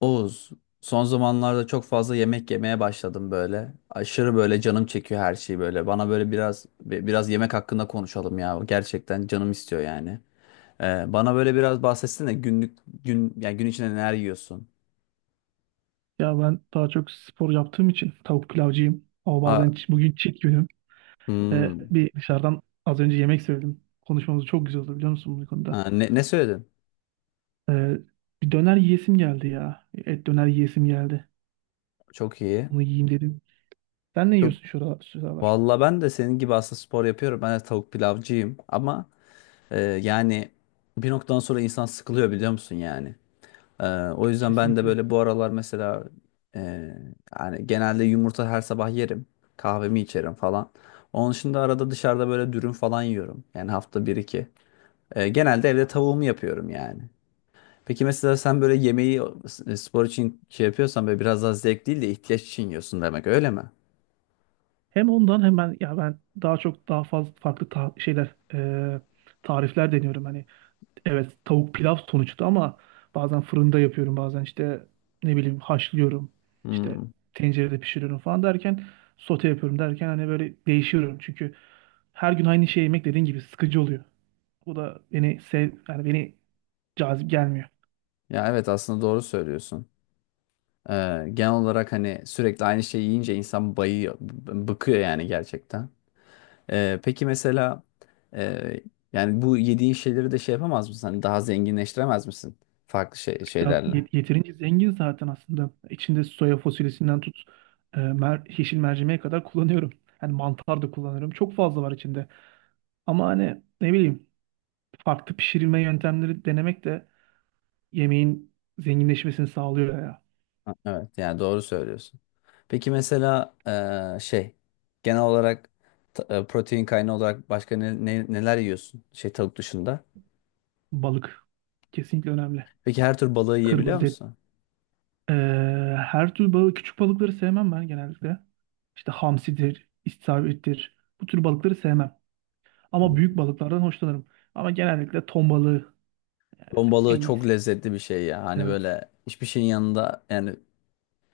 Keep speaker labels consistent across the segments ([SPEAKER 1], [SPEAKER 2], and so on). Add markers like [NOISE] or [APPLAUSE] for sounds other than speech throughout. [SPEAKER 1] Oğuz, son zamanlarda çok fazla yemek yemeye başladım böyle. Aşırı böyle canım çekiyor her şeyi böyle. Bana böyle biraz biraz yemek hakkında konuşalım ya. Gerçekten canım istiyor yani. Bana böyle biraz bahsetsene gün yani gün içinde neler yiyorsun?
[SPEAKER 2] Ya ben daha çok spor yaptığım için tavuk pilavcıyım. Ama bazen
[SPEAKER 1] Ha,
[SPEAKER 2] bugün cheat günüm.
[SPEAKER 1] hmm.
[SPEAKER 2] Bir dışarıdan az önce yemek söyledim. Konuşmamız çok güzel oldu biliyor musun bu konuda?
[SPEAKER 1] Ha, ne söyledin?
[SPEAKER 2] Ee, bir döner yiyesim geldi ya. Et döner yiyesim geldi.
[SPEAKER 1] Çok iyi.
[SPEAKER 2] Onu yiyeyim dedim. Sen ne
[SPEAKER 1] Çok
[SPEAKER 2] yiyorsun şuralar?
[SPEAKER 1] Valla ben de senin gibi aslında spor yapıyorum. Ben de tavuk pilavcıyım ama yani bir noktadan sonra insan sıkılıyor biliyor musun yani? O yüzden ben de
[SPEAKER 2] Kesinlikle.
[SPEAKER 1] böyle bu aralar mesela e, yani genelde yumurta her sabah yerim. Kahvemi içerim falan. Onun dışında arada dışarıda böyle dürüm falan yiyorum. Yani hafta bir iki. Genelde evde tavuğumu yapıyorum yani. Peki mesela sen böyle yemeği spor için şey yapıyorsan böyle biraz daha zevk değil de ihtiyaç için yiyorsun demek öyle mi?
[SPEAKER 2] Hem ondan hem ben ya ben daha fazla farklı şeyler, tarifler deniyorum hani. Evet tavuk pilav sonuçta. Ama bazen fırında yapıyorum, bazen işte ne bileyim haşlıyorum, işte
[SPEAKER 1] Hmm.
[SPEAKER 2] tencerede pişiriyorum falan derken, sote yapıyorum derken hani böyle değişiyorum, çünkü her gün aynı şey yemek dediğin gibi sıkıcı oluyor. Bu da beni sev yani beni cazip gelmiyor.
[SPEAKER 1] Ya evet aslında doğru söylüyorsun. Genel olarak hani sürekli aynı şeyi yiyince insan bayıyor, bıkıyor yani gerçekten. Peki mesela e, yani bu yediğin şeyleri de şey yapamaz mısın? Hani daha zenginleştiremez misin? Farklı şeylerle.
[SPEAKER 2] Yeterince zengin zaten aslında. İçinde soya fasulyesinden tut e, mer yeşil mercimeğe kadar kullanıyorum. Hani mantar da kullanıyorum. Çok fazla var içinde. Ama hani ne bileyim, farklı pişirilme yöntemleri denemek de yemeğin zenginleşmesini sağlıyor ya.
[SPEAKER 1] Ha, evet yani doğru söylüyorsun. Peki mesela şey genel olarak protein kaynağı olarak başka ne, neler yiyorsun? Şey tavuk dışında.
[SPEAKER 2] Balık kesinlikle önemli.
[SPEAKER 1] Peki her tür balığı yiyebiliyor
[SPEAKER 2] Kırmızı et.
[SPEAKER 1] musun?
[SPEAKER 2] Ee, her tür balık, küçük balıkları sevmem ben genellikle. İşte hamsidir, istavrittir. Bu tür balıkları sevmem. Ama
[SPEAKER 1] Hmm.
[SPEAKER 2] büyük balıklardan hoşlanırım. Ama genellikle ton balığı
[SPEAKER 1] Ton balığı
[SPEAKER 2] en
[SPEAKER 1] çok
[SPEAKER 2] iyisi.
[SPEAKER 1] lezzetli bir şey ya. Hani
[SPEAKER 2] Evet.
[SPEAKER 1] böyle hiçbir şeyin yanında yani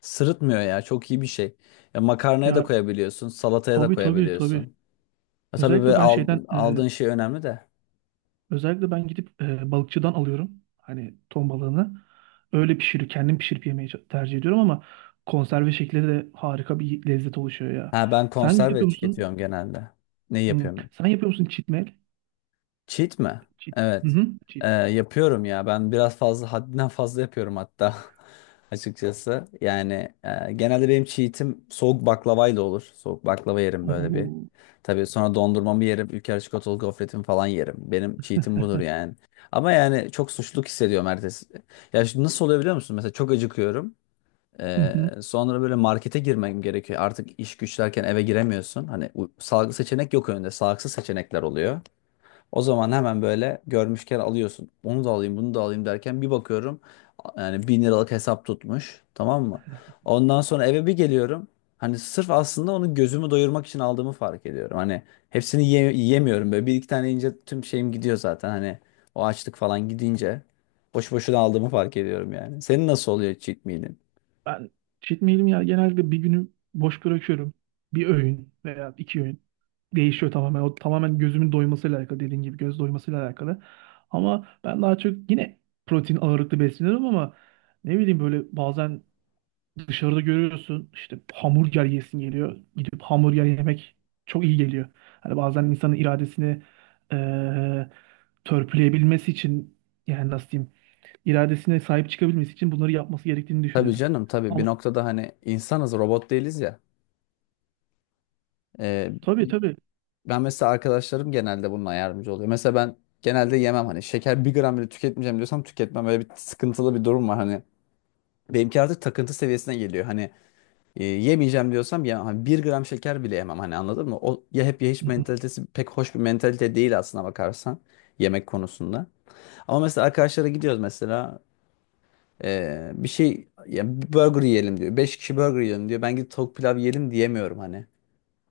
[SPEAKER 1] sırıtmıyor ya. Çok iyi bir şey. Ya makarnaya da
[SPEAKER 2] Ya,
[SPEAKER 1] koyabiliyorsun, salataya da
[SPEAKER 2] tabii tabii tabii.
[SPEAKER 1] koyabiliyorsun. E, tabii
[SPEAKER 2] Özellikle
[SPEAKER 1] böyle
[SPEAKER 2] ben şeyden ee,
[SPEAKER 1] aldığın şey önemli de.
[SPEAKER 2] Özellikle ben gidip balıkçıdan alıyorum. Hani ton balığını. Öyle pişirip kendim pişirip yemeyi çok tercih ediyorum, ama konserve şekli de harika bir lezzet oluşuyor ya.
[SPEAKER 1] Ha ben
[SPEAKER 2] Sen
[SPEAKER 1] konserve
[SPEAKER 2] yapıyor musun?
[SPEAKER 1] tüketiyorum genelde. Ne
[SPEAKER 2] Hmm.
[SPEAKER 1] yapıyorum ya?
[SPEAKER 2] Sen yapıyor musun çitmel?
[SPEAKER 1] Cheat mi?
[SPEAKER 2] Çit. Hı
[SPEAKER 1] Evet.
[SPEAKER 2] hı.
[SPEAKER 1] E,
[SPEAKER 2] Çit.
[SPEAKER 1] yapıyorum ya. Ben biraz fazla haddinden fazla yapıyorum hatta. [LAUGHS] Açıkçası. Yani genelde benim cheat'im soğuk baklavayla olur. Soğuk baklava yerim böyle bir.
[SPEAKER 2] Oo.
[SPEAKER 1] Tabii sonra dondurmamı yerim. Ülker çikolatalı gofretimi falan yerim. Benim cheat'im budur yani. Ama yani çok suçluluk hissediyorum ertesi. Ya şimdi nasıl oluyor biliyor musun? Mesela çok acıkıyorum.
[SPEAKER 2] Hı
[SPEAKER 1] Ee,
[SPEAKER 2] hı.
[SPEAKER 1] Sonra böyle markete girmem gerekiyor. Artık iş güçlerken eve giremiyorsun. Hani salgı seçenek yok önünde. Sağlıksız seçenekler oluyor. O zaman hemen böyle görmüşken alıyorsun. Onu da alayım, bunu da alayım derken bir bakıyorum. Yani bin liralık hesap tutmuş. Tamam mı? Ondan sonra eve bir geliyorum. Hani sırf aslında onu gözümü doyurmak için aldığımı fark ediyorum. Hani hepsini yiyemiyorum böyle. Bir iki tane yiyince tüm şeyim gidiyor zaten. Hani o açlık falan gidince boş boşuna aldığımı fark ediyorum yani. Senin nasıl oluyor cheat meal'in?
[SPEAKER 2] Ben cheat meal'imi ya genelde bir günü boş bırakıyorum. Bir öğün veya iki öğün. Değişiyor tamamen. O tamamen gözümün doymasıyla alakalı, dediğin gibi göz doymasıyla alakalı. Ama ben daha çok yine protein ağırlıklı besleniyorum, ama ne bileyim böyle bazen dışarıda görüyorsun işte, hamburger yesin geliyor. Gidip hamburger yemek çok iyi geliyor. Hani bazen insanın iradesini eee törpüleyebilmesi için, yani nasıl diyeyim, iradesine sahip çıkabilmesi için bunları yapması gerektiğini
[SPEAKER 1] Tabii
[SPEAKER 2] düşünüyorum.
[SPEAKER 1] canım tabii bir
[SPEAKER 2] Ama
[SPEAKER 1] noktada hani insanız robot değiliz ya. Ee,
[SPEAKER 2] tabii tabii.
[SPEAKER 1] Ben mesela arkadaşlarım genelde bununla yardımcı oluyor. Mesela ben genelde yemem hani şeker bir gram bile tüketmeyeceğim diyorsam tüketmem. Böyle bir sıkıntılı bir durum var hani. Benimki artık takıntı seviyesine geliyor. Hani yemeyeceğim diyorsam ya hani bir gram şeker bile yemem hani anladın mı? O ya hep ya
[SPEAKER 2] Hı
[SPEAKER 1] hiç
[SPEAKER 2] hı.
[SPEAKER 1] mentalitesi pek hoş bir mentalite değil aslına bakarsan yemek konusunda. Ama mesela arkadaşlara gidiyoruz mesela bir şey ya bir burger yiyelim diyor. Beş kişi burger yiyelim diyor. Ben gidip tavuk pilav yiyelim diyemiyorum hani.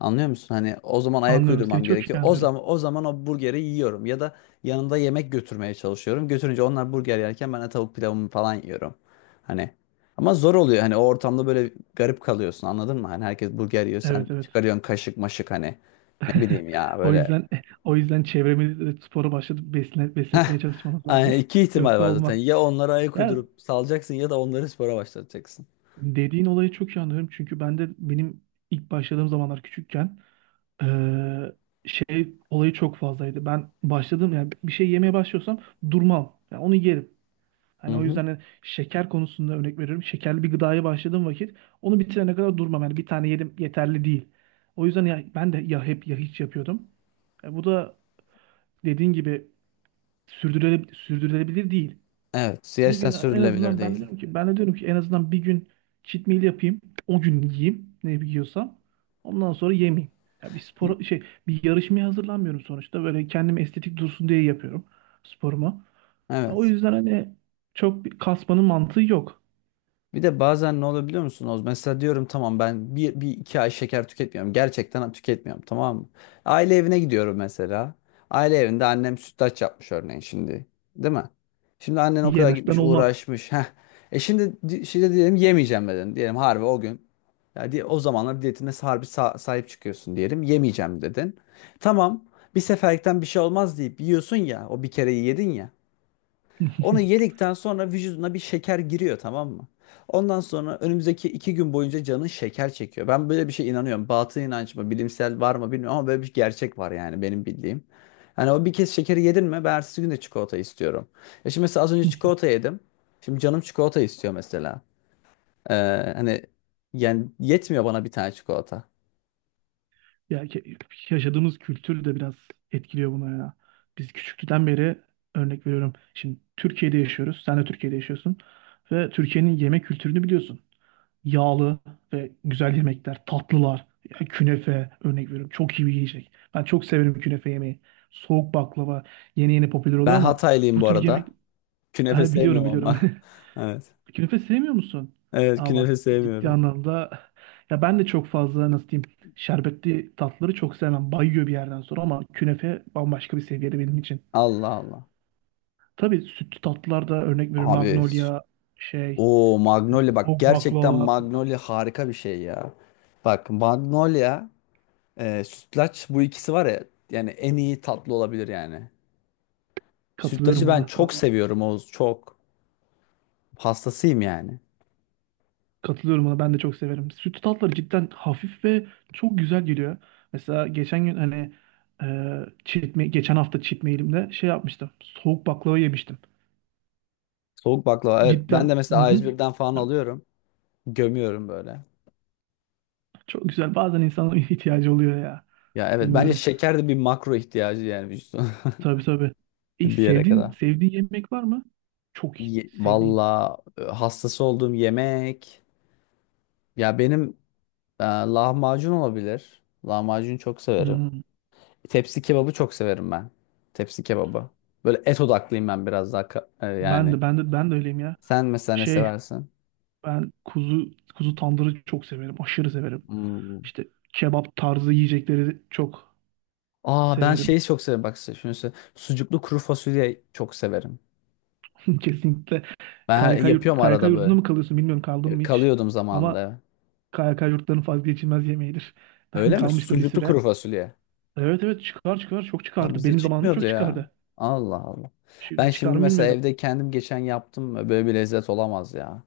[SPEAKER 1] Anlıyor musun? Hani o zaman ayak
[SPEAKER 2] Anlıyorum seni,
[SPEAKER 1] uydurmam
[SPEAKER 2] çok iyi
[SPEAKER 1] gerekiyor. O
[SPEAKER 2] anlıyorum.
[SPEAKER 1] zaman o burgeri yiyorum ya da yanında yemek götürmeye çalışıyorum. Götürünce onlar burger yerken ben de tavuk pilavımı falan yiyorum. Hani ama zor oluyor. Hani o ortamda böyle garip kalıyorsun. Anladın mı? Hani herkes burger yiyor, sen
[SPEAKER 2] Evet evet.
[SPEAKER 1] çıkarıyorsun kaşık maşık hani. Ne bileyim ya
[SPEAKER 2] O
[SPEAKER 1] böyle.
[SPEAKER 2] yüzden [LAUGHS] o yüzden çevremizde de spora başladık, besletmeye çalışmamız lazım.
[SPEAKER 1] Yani iki
[SPEAKER 2] [LAUGHS]
[SPEAKER 1] ihtimal
[SPEAKER 2] Yoksa
[SPEAKER 1] var zaten.
[SPEAKER 2] olmaz.
[SPEAKER 1] Ya onlara ayak
[SPEAKER 2] Ya,
[SPEAKER 1] uydurup salacaksın ya da onları spora başlatacaksın.
[SPEAKER 2] dediğin olayı çok iyi anlıyorum. Çünkü ben de ilk başladığım zamanlar küçükken, eee, şey olayı çok fazlaydı. Ben başladım, yani bir şey yemeye başlıyorsam durmam. Yani onu yerim. Hani
[SPEAKER 1] Hı
[SPEAKER 2] o
[SPEAKER 1] hı.
[SPEAKER 2] yüzden, hani şeker konusunda örnek veriyorum. Şekerli bir gıdaya başladığım vakit onu bitirene kadar durmam. Yani bir tane yedim yeterli değil. O yüzden ya, ben de ya hep ya hiç yapıyordum. Bu da dediğin gibi sürdürülebilir değil.
[SPEAKER 1] Evet,
[SPEAKER 2] Bir
[SPEAKER 1] siyasetten
[SPEAKER 2] gün en
[SPEAKER 1] sürdürülebilir
[SPEAKER 2] azından, ben de
[SPEAKER 1] değil.
[SPEAKER 2] diyorum ki, en azından bir gün cheat meal yapayım. O gün yiyeyim ne yiyorsam. Ondan sonra yemeyeyim. Ya, bir spor bir yarışmaya hazırlanmıyorum sonuçta. Böyle kendim estetik dursun diye yapıyorum sporumu. Ha, o
[SPEAKER 1] Evet.
[SPEAKER 2] yüzden hani çok bir kasmanın mantığı yok.
[SPEAKER 1] Bir de bazen ne olabiliyor musunuz? Mesela diyorum tamam ben bir iki ay şeker tüketmiyorum. Gerçekten tüketmiyorum tamam mı? Aile evine gidiyorum mesela. Aile evinde annem sütlaç yapmış örneğin şimdi. Değil mi? Şimdi annen o kadar
[SPEAKER 2] Yemezsen
[SPEAKER 1] gitmiş
[SPEAKER 2] olmaz.
[SPEAKER 1] uğraşmış. Heh. Şimdi diyelim yemeyeceğim dedin. Diyelim harbi o gün. Ya o zamanlar diyetine harbi sahip çıkıyorsun diyelim. Yemeyeceğim dedin. Tamam bir seferlikten bir şey olmaz deyip yiyorsun ya. O bir kere yedin ya. Onu
[SPEAKER 2] [LAUGHS]
[SPEAKER 1] yedikten sonra vücuduna bir şeker giriyor tamam mı? Ondan sonra önümüzdeki iki gün boyunca canın şeker çekiyor. Ben böyle bir şey inanıyorum. Batıl inanç mı, bilimsel var mı bilmiyorum ama böyle bir gerçek var yani benim bildiğim. Yani o bir kez şekeri yedin mi ben ertesi gün de çikolata istiyorum. Ya şimdi mesela az önce çikolata yedim. Şimdi canım çikolata istiyor mesela. Ee, Hani yani yetmiyor bana bir tane çikolata.
[SPEAKER 2] Ya yaşadığımız kültür de biraz etkiliyor buna ya. Biz küçüklükten beri, örnek veriyorum, şimdi Türkiye'de yaşıyoruz. Sen de Türkiye'de yaşıyorsun. Ve Türkiye'nin yemek kültürünü biliyorsun. Yağlı ve güzel yemekler, tatlılar, ya künefe örnek veriyorum. Çok iyi bir yiyecek. Ben çok severim künefe yemeği. Soğuk baklava yeni yeni popüler oluyor,
[SPEAKER 1] Ben
[SPEAKER 2] ama
[SPEAKER 1] Hataylıyım
[SPEAKER 2] bu
[SPEAKER 1] bu
[SPEAKER 2] tür yemek.
[SPEAKER 1] arada. Künefe
[SPEAKER 2] Ha, biliyorum
[SPEAKER 1] sevmiyorum
[SPEAKER 2] biliyorum.
[SPEAKER 1] ama.
[SPEAKER 2] [LAUGHS]
[SPEAKER 1] [LAUGHS] Evet.
[SPEAKER 2] Künefe sevmiyor musun?
[SPEAKER 1] Evet
[SPEAKER 2] Aa bak,
[SPEAKER 1] künefe
[SPEAKER 2] ciddi
[SPEAKER 1] sevmiyorum.
[SPEAKER 2] anlamda [LAUGHS] ya ben de çok fazla, nasıl diyeyim, şerbetli tatları çok sevmem. Bayıyor bir yerden sonra, ama künefe bambaşka bir seviyede benim için.
[SPEAKER 1] Allah Allah.
[SPEAKER 2] Tabii sütlü tatlılar da, örnek veriyorum,
[SPEAKER 1] Abi
[SPEAKER 2] Magnolia, şey,
[SPEAKER 1] o Magnolia bak
[SPEAKER 2] soğuk
[SPEAKER 1] gerçekten
[SPEAKER 2] baklava,
[SPEAKER 1] Magnolia harika bir şey ya. Bak Magnolia, sütlaç bu ikisi var ya yani en iyi tatlı olabilir yani. Sütlacı
[SPEAKER 2] katılıyorum
[SPEAKER 1] ben
[SPEAKER 2] buna.
[SPEAKER 1] çok
[SPEAKER 2] Vallahi
[SPEAKER 1] seviyorum Oğuz çok. Hastasıyım yani.
[SPEAKER 2] katılıyorum buna, ben de çok severim. Sütlü tatlar cidden hafif ve çok güzel geliyor. Mesela geçen gün hani e, geçen hafta çitmeyelimde şey yapmıştım. Soğuk baklava yemiştim.
[SPEAKER 1] Soğuk baklava evet ben de
[SPEAKER 2] Cidden hı
[SPEAKER 1] mesela a
[SPEAKER 2] hı.
[SPEAKER 1] yüz birden falan alıyorum. Gömüyorum böyle.
[SPEAKER 2] Çok güzel. Bazen insanın [LAUGHS] ihtiyacı oluyor ya.
[SPEAKER 1] Ya evet bence
[SPEAKER 2] Bilmiyorum.
[SPEAKER 1] şeker de bir makro ihtiyacı yani vücudun
[SPEAKER 2] Tabii tabii.
[SPEAKER 1] [LAUGHS] bir yere
[SPEAKER 2] Sevdiğin
[SPEAKER 1] kadar.
[SPEAKER 2] yemek var mı? Çok iyi. Sevdiğin.
[SPEAKER 1] Valla hastası olduğum yemek. Ya benim lahmacun olabilir. Lahmacun çok severim.
[SPEAKER 2] Hmm.
[SPEAKER 1] Tepsi kebabı çok severim ben. Tepsi kebabı. Böyle et odaklıyım ben biraz daha yani.
[SPEAKER 2] Ben de öyleyim ya.
[SPEAKER 1] Sen mesela ne
[SPEAKER 2] Şey
[SPEAKER 1] seversin?
[SPEAKER 2] ben kuzu tandırı çok severim. Aşırı severim.
[SPEAKER 1] Hmm.
[SPEAKER 2] İşte kebap tarzı yiyecekleri çok
[SPEAKER 1] Aa ben
[SPEAKER 2] severim.
[SPEAKER 1] şeyi çok severim bak size şunu söyleyeyim. Sucuklu kuru fasulye çok severim.
[SPEAKER 2] [LAUGHS] Kesinlikle.
[SPEAKER 1] Yapıyorum
[SPEAKER 2] KYK
[SPEAKER 1] arada
[SPEAKER 2] yurdunda
[SPEAKER 1] böyle.
[SPEAKER 2] mı kalıyorsun bilmiyorum, kaldın
[SPEAKER 1] E,
[SPEAKER 2] mı hiç.
[SPEAKER 1] kalıyordum
[SPEAKER 2] Ama
[SPEAKER 1] zamanında.
[SPEAKER 2] KYK yurtlarının vazgeçilmez yemeğidir. [LAUGHS] Ben
[SPEAKER 1] Öyle mi?
[SPEAKER 2] kalmıştım bir
[SPEAKER 1] Sucuklu
[SPEAKER 2] süre.
[SPEAKER 1] kuru fasulye.
[SPEAKER 2] Evet evet, çıkar çıkar, çok
[SPEAKER 1] Ha,
[SPEAKER 2] çıkardı.
[SPEAKER 1] bize
[SPEAKER 2] Benim zamanımda
[SPEAKER 1] çıkmıyordu
[SPEAKER 2] çok
[SPEAKER 1] ya.
[SPEAKER 2] çıkardı.
[SPEAKER 1] Allah Allah. Ben
[SPEAKER 2] Şimdi çıkar
[SPEAKER 1] şimdi
[SPEAKER 2] mı
[SPEAKER 1] mesela
[SPEAKER 2] bilmiyorum.
[SPEAKER 1] evde kendim geçen yaptım. Böyle bir lezzet olamaz ya.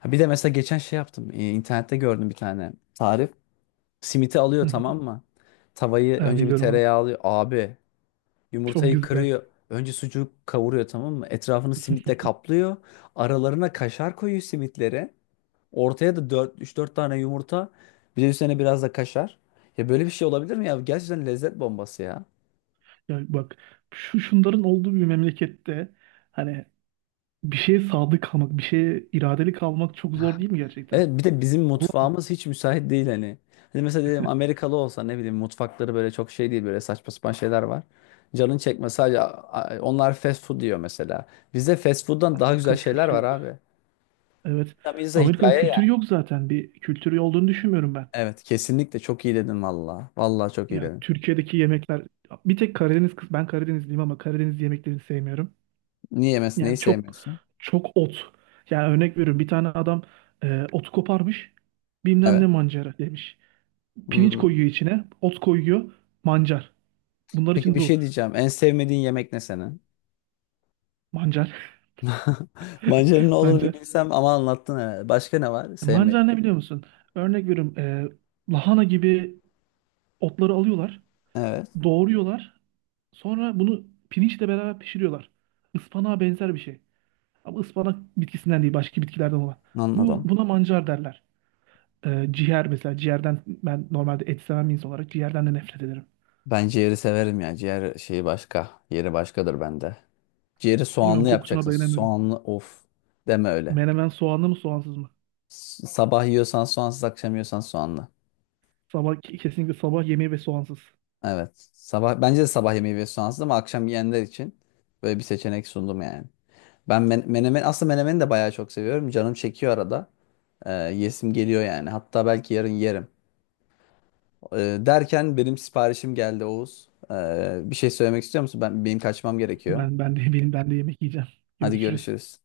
[SPEAKER 1] Ha, bir de mesela geçen şey yaptım. E, İnternette gördüm bir tane tarif. Simiti alıyor
[SPEAKER 2] Hı hı.
[SPEAKER 1] tamam mı? Tavayı
[SPEAKER 2] Ha,
[SPEAKER 1] önce bir
[SPEAKER 2] biliyorum onu.
[SPEAKER 1] tereyağı alıyor. Abi
[SPEAKER 2] Çok
[SPEAKER 1] yumurtayı
[SPEAKER 2] güzel.
[SPEAKER 1] kırıyor. Önce sucuğu kavuruyor tamam mı? Etrafını simitle kaplıyor. Aralarına kaşar koyuyor simitleri. Ortaya da 3-4 tane yumurta. Bir de üstüne biraz da kaşar. Ya böyle bir şey olabilir mi ya? Gerçekten lezzet bombası ya.
[SPEAKER 2] Ya bak, şunların olduğu bir memlekette, hani bir şeye sadık kalmak, bir şeye iradeli kalmak çok zor değil mi gerçekten?
[SPEAKER 1] Evet bir de bizim
[SPEAKER 2] Ama
[SPEAKER 1] mutfağımız hiç müsait değil hani. Hani mesela diyelim Amerikalı olsa ne bileyim mutfakları böyle çok şey değil böyle saçma sapan şeyler var. Canın çekme sadece onlar fast food diyor mesela. Bizde fast food'dan daha güzel
[SPEAKER 2] Amerika'nın
[SPEAKER 1] şeyler
[SPEAKER 2] kültürü
[SPEAKER 1] var
[SPEAKER 2] yok.
[SPEAKER 1] abi.
[SPEAKER 2] Evet.
[SPEAKER 1] Tam insan
[SPEAKER 2] Amerika'nın
[SPEAKER 1] hikaye
[SPEAKER 2] kültürü
[SPEAKER 1] yani.
[SPEAKER 2] yok zaten. Bir kültürü olduğunu düşünmüyorum ben.
[SPEAKER 1] Evet kesinlikle çok iyi dedin valla. Valla çok iyi
[SPEAKER 2] Yani
[SPEAKER 1] dedin.
[SPEAKER 2] Türkiye'deki yemekler bir tek Karadeniz kız, ben Karadenizliyim ama Karadeniz yemeklerini sevmiyorum.
[SPEAKER 1] Niye yemezsin neyi
[SPEAKER 2] Yani çok
[SPEAKER 1] sevmiyorsun?
[SPEAKER 2] çok ot. Yani örnek veriyorum, bir tane adam ot koparmış, bilmem ne
[SPEAKER 1] Evet.
[SPEAKER 2] mancara demiş. Pirinç
[SPEAKER 1] Hmm.
[SPEAKER 2] koyuyor içine. Ot koyuyor. Mancar. Bunlar
[SPEAKER 1] Peki
[SPEAKER 2] için
[SPEAKER 1] bir
[SPEAKER 2] bu.
[SPEAKER 1] şey diyeceğim. En sevmediğin yemek ne senin?
[SPEAKER 2] Mancar.
[SPEAKER 1] [LAUGHS] Mancanın ne
[SPEAKER 2] [LAUGHS]
[SPEAKER 1] olduğunu bir
[SPEAKER 2] Mancar.
[SPEAKER 1] bilsem ama anlattın evet. Başka ne var?
[SPEAKER 2] Mancar
[SPEAKER 1] Sevmediğin.
[SPEAKER 2] ne biliyor musun? Örnek veriyorum. Lahana gibi otları alıyorlar.
[SPEAKER 1] Evet
[SPEAKER 2] Doğruyorlar. Sonra bunu pirinçle beraber pişiriyorlar. Ispanağa benzer bir şey. Ama ıspanak bitkisinden değil. Başka bitkilerden olan.
[SPEAKER 1] anladım.
[SPEAKER 2] Buna mancar derler. Ciğer mesela. Ciğerden, ben normalde et seven bir insan olarak, ciğerden de nefret ederim.
[SPEAKER 1] Ben ciğeri severim ya. Ciğer şeyi başka. Yeri başkadır bende. Ciğeri
[SPEAKER 2] Bilmiyorum,
[SPEAKER 1] soğanlı
[SPEAKER 2] kokusuna
[SPEAKER 1] yapacaksın.
[SPEAKER 2] dayanamıyorum.
[SPEAKER 1] Soğanlı of. Deme öyle.
[SPEAKER 2] Menemen soğanlı mı soğansız mı?
[SPEAKER 1] Sabah yiyorsan soğansız, akşam yiyorsan soğanlı.
[SPEAKER 2] Sabah kesinlikle, sabah yemeği ve soğansız.
[SPEAKER 1] Evet. Sabah bence de sabah yemeği ve soğansız ama akşam yiyenler için böyle bir seçenek sundum yani. Ben menemen aslında menemeni de bayağı çok seviyorum. Canım çekiyor arada. Yesim geliyor yani. Hatta belki yarın yerim. Derken benim siparişim geldi Oğuz. Bir şey söylemek istiyor musun? Benim kaçmam gerekiyor.
[SPEAKER 2] Ben de yemek yiyeceğim.
[SPEAKER 1] Hadi
[SPEAKER 2] Görüşürüz.
[SPEAKER 1] görüşürüz.